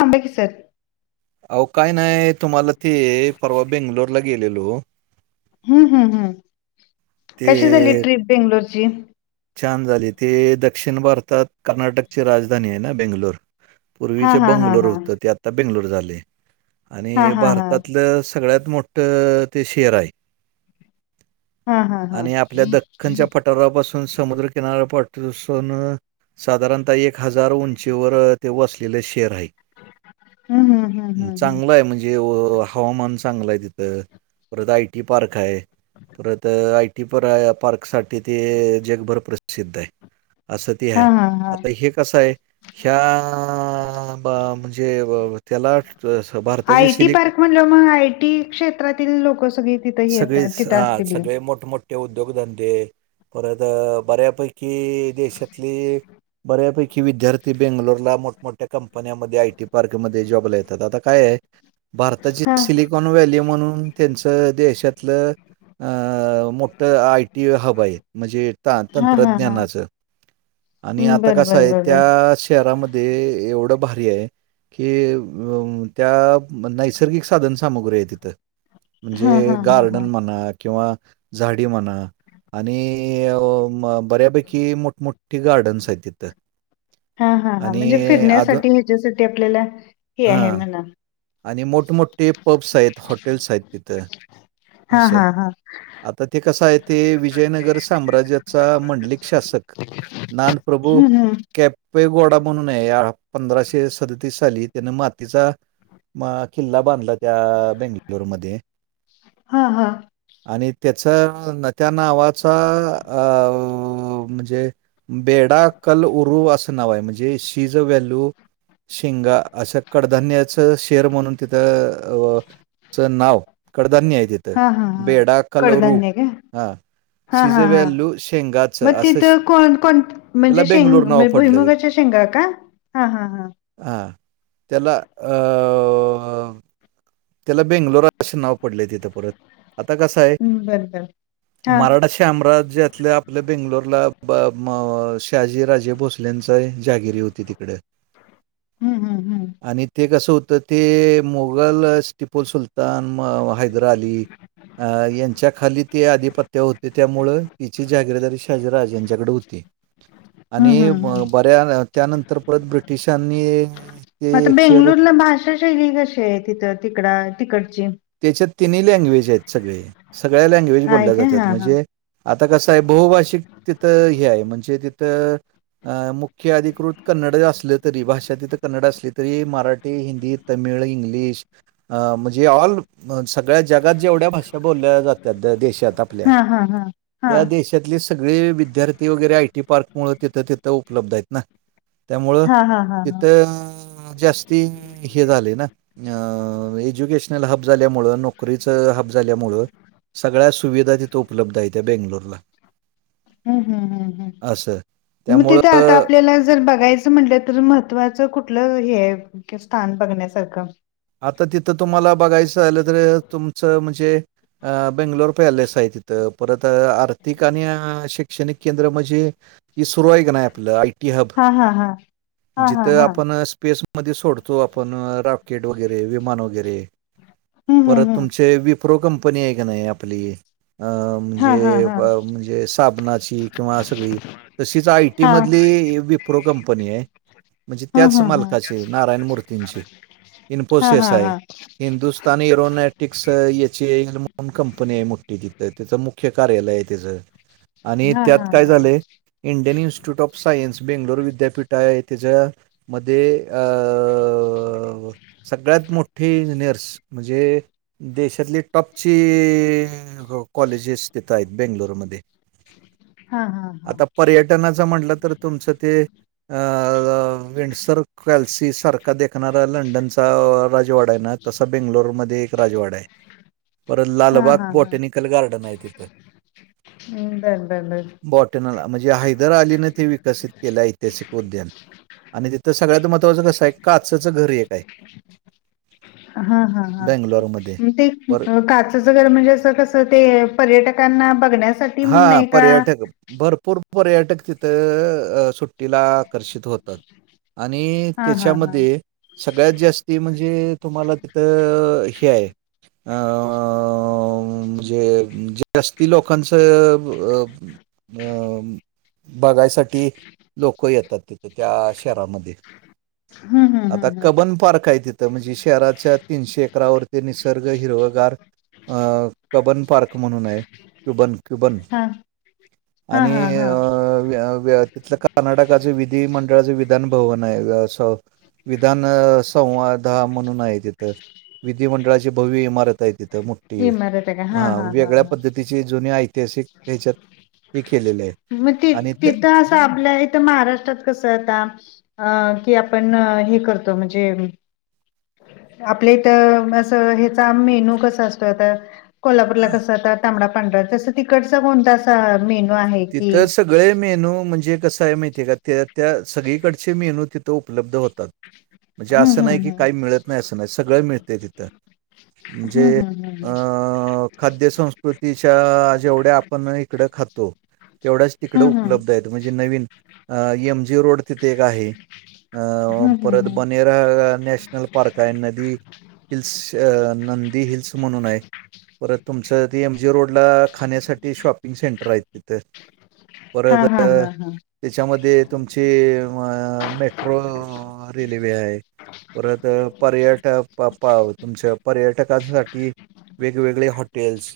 थांबूया की सर. अहो काय नाही, तुम्हाला ते परवा बेंगलोरला गेलेलो. हम्म हम्म हम्म, ते कशी झाली ट्रीप बेंगलोरची. छान झाली. ते दक्षिण भारतात कर्नाटकची राजधानी आहे ना बेंगलोर. हा पूर्वीचे हा हा बंगलोर हा होत. ते आता बेंगलोर झालेय. हा आणि हा हा भारतातलच सगळ्यात मोठ ते शेअर आहे. हा हा हा आणि आपल्या दख्खनच्या पठारापासून समुद्रकिनाऱ्यापासून साधारणतः एक हजार उंचीवर ते वसलेले शेअर आहे. हम्म हम्म हम्म हम्म हम्म. चांगल आहे म्हणजे हे व हवामान चांगलय तिथ. परत आयटी पार्क आहे. परत आयटी पराया पार्क साठी तेथे जगभर प्रसिद्ध आहे. अस ते हा आहे. हा हा आता हे कस आहे. ह्या मा म्हणजे त्याला स भारताची आय टी सिलिक पार्क म्हणल्यावर मग आय टी क्षेत्रातील लोक सगळी तिथं येतात सगळेच तिथं हा असतील सगळे मोठमोठे उद्योगधंदे परत बऱ्यापैकी देशातली बऱ्यापैकी विद्यार्थी बेंगलोरला मोठमोठ्या कंपन्यामध्ये आयटी पार्कमध्ये जॉबला येतात. आता काय आहे. भारताची हा सिलिकॉन व्हॅली म्हणून त्यांच देशातल अ मोठ आय टी हब आहेत. म्हणजे हा, हा हा तंत्रज्ञच आणि आता बर कसं बर आहे बर त्या बर शी ''--'' शहरामध्ये एवढं भारी आहे. कि व त्या नैसर्गिक साधन सामुग्री आहे तिथं. हा म्हणजे हा हा गार्डन हा म्हणा किंवा झाडी म्हणा आणि. हे व बऱ्यापैकी मोठमठी गार्डनस आहेत तिथं. हा हा हा, आणि म्हणजे अजून फिरण्यासाठी ह्याच्यासाठी आपल्याला हे आहे हां म्हणा. आणि मोठमोठे पब्स आहेत हॉटेल्स आहेत तिथं. हा असं. हा हा, आता ते कसं आहे ते विजयनगर साम्राज्याचा मंडलिक शासक. नान प्रभू हम्म हम्म कॅप. पे गोडा म्हणून आहे पंधराशे सदतीस साली त्यान मातीचा. म किल्ला बांधला त्या बेंगलुरूमध्ये. हा हा आणि त्याच त्या नावाचा अ म्हणजे. बेडा कल उरू असं नाव आहे म्हणजे शीज व्हॅल्यू. शिंगा असं कडधान्याचं शेर म्हणून तिथं अ, च नाव कडधान्य आहे तिथं हा हा हा बेडा कलरू कडधान्य का हा, हा हा हा, मग असं श- तिथं कोण कोण त्याला म्हणजे बेंगलोर नाव शेंग पडलंय भुईमगाच्या शे ''--'' शेगा का हा हा हा, हा त्याला अ, त्याला बेंगलोरा अस नाव पडलेथ परत आता कस आहे हम्म, बर बर हा मराठा. श्यामराज्यातल्या आपल्या बेंगलोरला ब म शहाजी राजे भोसले. भोसलेच जागिरी होती तिकड हम्म हम्म हम्म आणि. ते कसं होतं ते मुगल टिपूल सुलतान म व हैदरा अली. हा, यांच्या खाली ते आधिपत्य होते त्यामुळं. यांच्या जहागीरदारी शहाजीराजांकडे होते आणि हम्म हम्म हम्म म पा. [unintelligible] त्यानंतर परत ब्रिटिशांनी ते आता एक शहर बेंगलुरला भाषा शैली कशी आहे तिथ तिकडा तिकडची. त्याच्यात तिन्ही लँग्वेज आहेत सगळे सगळ्या लँग्वेज आहे बोलल्या काय जातात हा हा म्हणजे. आता कसं आहे बहुभाषिक तिथं हे आहे म्हणजे तिथं अ मुख्य. ख अधिकृत कन्नड असलं तरी भाषा तिथ. कन्नड असली तरी मराठी हिंदी तमिळ इंग्लिश म्हणजे ऑल ''--'' अ सगळ्या जगात जेवढ्या भाषा बोलल्या जातात देशात आपल्या हा हा हा हा त्या देश. त्यातले सगळे विद्यार्थी वगैरे आय टी पार्क मुळ तिथं तिथं उपलब्ध आहेत ना. त्यामुळं हा हा हा हा तिथं जास्ती हे झाले ना. एज्युकेशनल हब झाल्यामुळं नोकरीचं हब झाल्यामुळं. सगळ्या सुविधा तिथे उपलब्ध आहेत्या बेंगलोरला. हम हम हम, असं. मग त्यामुळं तिथे आता आपल्याला जर बघायचं. त म्हलं तर महत्त्वाचं कुठलं हे स्थान बघण्यासारखं. आता तिथं तुम्हाला बघायचं झालं तर तुमचं म्हणजे. अ बेंगलोर पॅलेस आहे तिथं परत आर्थिक आणि शैक्षणिक केंद्र म्हणजे. ह सुरू आहे का नाही आपलं आयटी हब हा हा हा हा हा जिथ हा आपण स्पेस. मते सोडतो आपण राकेट वगैरे विमान वगैरे हम्म परत हम्म हम्म तुमचे वेब. प्रो कंपनी आहे का नाही आपली. अ हा म्हणजे हा हा ब म्हणजे साबणाची किंवा सगळी. तशीच आयटी हा मधली ई विप्रो कंपनी आहे. म्हणजे हम्म त्याच हम्म हम्म मालकाची. नारायण मूर्तींची. हा इन्फोसेस हा हाय. हा हिंदुस्तानी रोनेट टिकस याची, [unintelligible] कंपनीय मुठी तिथं. त्याचं मुख्य कार्यालय त्याज. आणि हा त्यात हा काय हा झालंय Indian institute of science Bengaluru विद्यापीठाय. त्याच्यामध्ये अ अ सगळ्यात मोठी इंजिनियर्स. म्हणजे, देशातली टॉपची, कॉलेजेस तिथं यात, बेंगलोरमध्ये हा हा हा आता पर्यटनाच म्हणलं तर, तुमचं ते अ विंसर क्ल्सी सारखा देखणार लंडन अ राजवाडाय ना. तसा बेंगलोरमध्ये एक राजवाडाय. परत हा लालबाग हा हा पोटॅनिक कल गारडनाय तिथ. [unintelligible] बॉटनला. म्हणजे, हैदर अलीने ते विकसित केलंय. ऐतिहासिक उद्यान. आणि तिथं, सगळ्यात महत्वाचं कसाय. काचंचं घर एकाय. हा, हा, हा. बँगलोरमध्ये न अ ते पर काच चं घर म्हणजे कस, ते पर्यटकांना बघण्या हा. पर्यटक भरपूर पर्यटक तिथं, सुट्टीला आकर्षित होतात. आणि हा हा हा त्याच्यामध्ये, सगळ्यात जास्ती म्हणजे तुम्हाला तिथं, हे याय आं जे जास्ती लोकांचं, अ बघायसाठी, लोक येतात तिथे. त्या शहरामध्ये. हम्म हम्म आता हम्म हम्म कबन पार्काय तिथ म्हणजे शहराच्या, तीनशे एकरावरती निसर्ग हिरवगार अ कबन पार्क म्हणूनय. Cuban Cuban. हा हा आणि हा अ हा वे वे तिथलं कर्नाटकाचे विधीमंडळाचे विधान भवनाय, अस. विधान संवादा म्हणूनाय तीथं. विधिमंडळाची भव्य इमारताय तिथ त मुट्टी. इमारत आहे का हा वेगळ्या हा पद्धतीचे जुनी ऐ ह्याच्यात हे केलेलय. मग ति आणि त्या तिथं असं आपल्या इथं, महाराष्ट्रात कसं, आता अ की आपण, हे करतो. म्हणजे आपल्या इथं, असं ह्याचा मेनू कस असतो. आता कोल्हापूरला अ, कसं, आता तांबडा- पांढरा. तसं, तिकडचा कोणता? अस मेनू आहे की तिथं सगळे मेनू म्हणजे, कसाय माहितीय का? त्या - त्या सगळीकडचे मेनू तिथं, उपलब्ध होतात. म्हणजे हम्म असं नाही की, हम्म काही मिळत नाही, असं नाही. सगळं मिळतय तिथं. म्हणजे, हम्म हम्म अ खाद्य संस्कृतीच्या, जेवढ्या आपण इकडं खातो. तेवढ्याच तिकड हम्म हम्म हम्म उपलब्धयत. म्हणजे नवीन, अ एम जी रोड तिथे एक आहे. अ हम्म हम्म परत हम्म बनेरा नॅशनल पार्कय. नदी हिल्स, नंदी हिल्स म्हणूनय. परत तुमचं त एम जी रोड ला, खाण्यासाठी. शॉपिंग सेंटरायत. त. हा परत हा अ हा हा त्याच्यामध्ये तुमची अ मेट्रो रेल्वे आहे. परत पर्यट पा पा तुमच्या पर्यटकांसाठी वेगवेगळे हॉटेल्स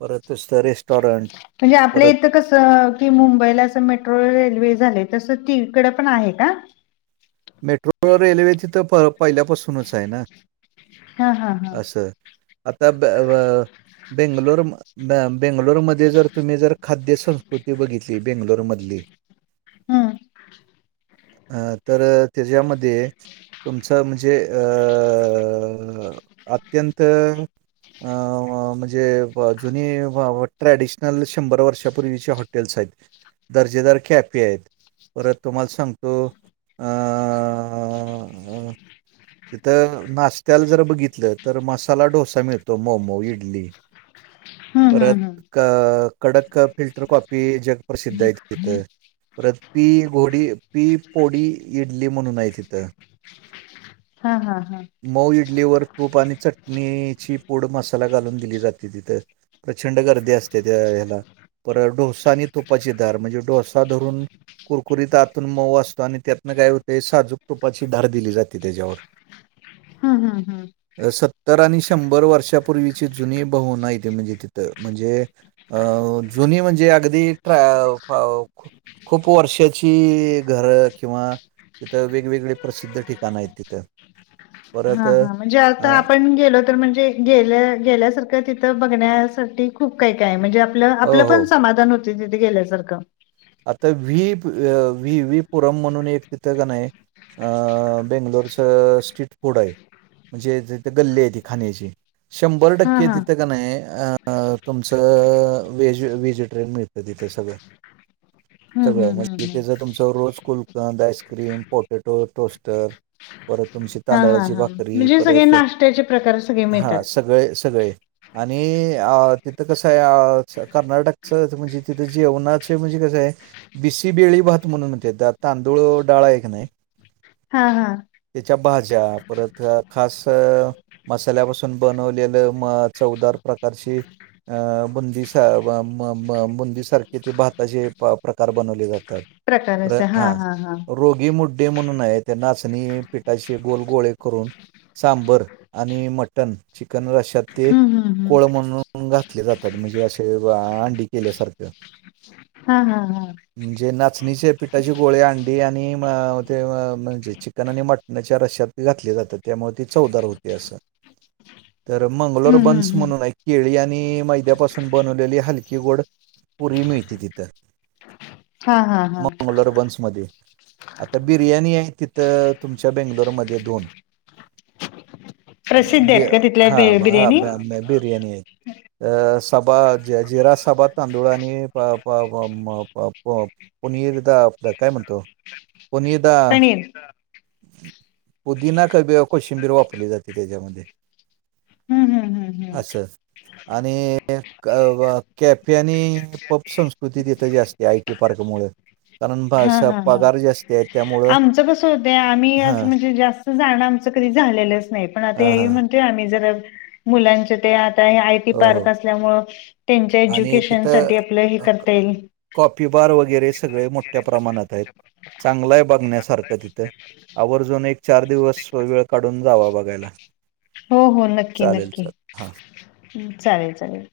परत सत रेस्टॉरंट म्हणजे आपल्या परत इथं कसं की मुंबईला अस मेट्रो रेल्वे झाले तसं तिकड पण आहे का? मेट्रो रेल्वे तिथं प पहिल्यापासूनच आहे ना हा हा हा असं. आता बेंगलोर बेंगलोरमध्ये जर तुम्ही जर खाद्य संस्कृती बघितली बेंगलोरमधली, हम्म अं तर त्याच्यामध्ये तुमचं म्हणजे अअअअ अत्यंत अ म्हणजे जुनी ट्रॅडिशनल शंभर वर्षापूर्वीच्या हॉटेल्स आहेत. दर्जेदार खॅपे आहेत, परत तुम्हाला सांगतो, अ अ अ अ.... तिथं नाशत्याला जर बघितलं तर मसाला डोसा मिळतो, मोमो, इडली, [unintelligible] हम्म परत हम्म हम्म कडक फिल्टर कॉपी जग प्र्रसिद्ध आहे तिथं. परत पी घोडी पी पोडी इडली म्हणून आहे तिथं., हा हा हा. मऊ इडलीवर तूप आणि चटणीची पोड मसाला घालून दिली जाते तिथं. प्रचंड गर्दी असते त्या ह्याला परत डोसा आणि तुपाची धार म्हणजे डोसा धरून कुरकुरीत आतून मऊ असतो आणि त्यात न काय होते साजूप तुपाची धार दिली जाते त्याच्यावर हा हा अ, सत्तर आणि शंभर वर्षापूर्वीची जुनी बहु नाही आहे ते म्हणजे तिथ म्हणजे, अ जुनी म्हणजे अगदी, खूप वर्षाची घरं किंवा, तिथं वेगवेगळे प्रसिद्ध ठिकाणं आहेत तिथं परत हा अ हा म्हणजे आता आपण गेलो, म्हणजे गेल्या गेल्यासारखं तिथ बघण्यासाठी खूप काही काय म्हणजे, आपलं हो आपलं हो. पण समाधान होत तिथे गेल्यासारखं. आता व्ही व्ही व्ही पुरम म्हणून एक तिथं काणय अ बेंगलोरचं स्ट्रीट फूड आहे म्हणजे तिथ गल्ली आहे ती खाण्याची शंभर हां, टक्के हां. तिथं क नाही तुमचं व्हेज व्हेजिटेरियन मिळत. तितंय सगळं. हं, सगळं हं, हं, हं. म्हणजेथे जर तुमचं रोज कुलकंद, आईस्क्रीम, पोटॅटो, टोस्टर, परत तुमची हां, हां, तांदळाची हां. भाकरी म्हणजे सगळे परत नाश्त्याचे प्रकार सगळे हा मिळतात. सगळे सगळे आणि अ तिथं कसं आहे कर्नाटकच म्हणजे तिथं जेवणाच म्हणजे क बिसी बेळी भात म्हणूनेत तांदूळ डाळा एक नाही, हा हा त्याच्या भाज्या परत खास मसाल्यापासून बनवलेलं म चौदार प्रकारची अ बुंदी बुंदी म म म सारखे ते भताजे प्रकार बनवले जातात, प्रकार असे हा हां, हां, हां. रोगी मुड्डे म्हणून आहे ते नाचणी पिठाशी गोलगोळे करून., सांबर आणि मटण चिकन रश्यात ते हं, हं, हं. कोळं म्हणून... घातले जातात... म्हणजे अशे अंडी केल्यासारखं. हा हा हा. म्हणजे नाचणीचे पिठाचे गोळे, अंडी आणि म... ते... ते चिकन आणि मटणाच्या रश्यात. घातले जातात. त्यामुळे ते चौदार होते असं. तर मंगलोर हं, हं, बन्स हं. म्हणून हाय... केळी आणि मैद्यापासून बनवलेली हलकी गोड पुरी मिळते तिथे. हां, हां, हां. मंगलोर बन्समध्ये. आता बिर्याणी आहे तिथं... तुमच्या बेंगलोरमध्ये दोन प्रसिद्ध आहेत का तिथल्या हा बि [inaudible] बिर्याणी? बिरयाणी हाय. अं सबा... जिरासबा तांदुळ अनी [inaudible] पुनीरदा [unintelligible] काय म्हणतो? पुनिरदा. पनीर. पुदीना का [unintelligible] कोशिंबीर वापरली जाते त्याच्यामध्ये. हू हू हू हू. असं आणि [inaudible] केफे आणि पब संस्कृती. हुती तिथं जास्ती... आयटी पार्क मुळं... कारण भा... श... हां, हां, हां. पगार जास्ती हेत. आमचं कसं होतय, आम्ही असं म्हणजे... जास्त जाणं आमचं कधी झालेलंच नई. पण आता हां हे हां विमान -ते आम्ही जर, मुलांचे त्यात आता हे आयटी हो हो पार्क असल्यामुळं... त्यांच्या एज्युकेशन साठी आपलं हे करता येईल. कॉपी बार वगैरे सगळे... मोठ्या प्रमाणात हायेत. चांगलं बघण्यासारखं तिथं... आवर्जून एक चार दिवस वेळ काढून जावा, बघायला हो हो, नक्की चालेल नक्की, चालेल हां चालेल चालेल.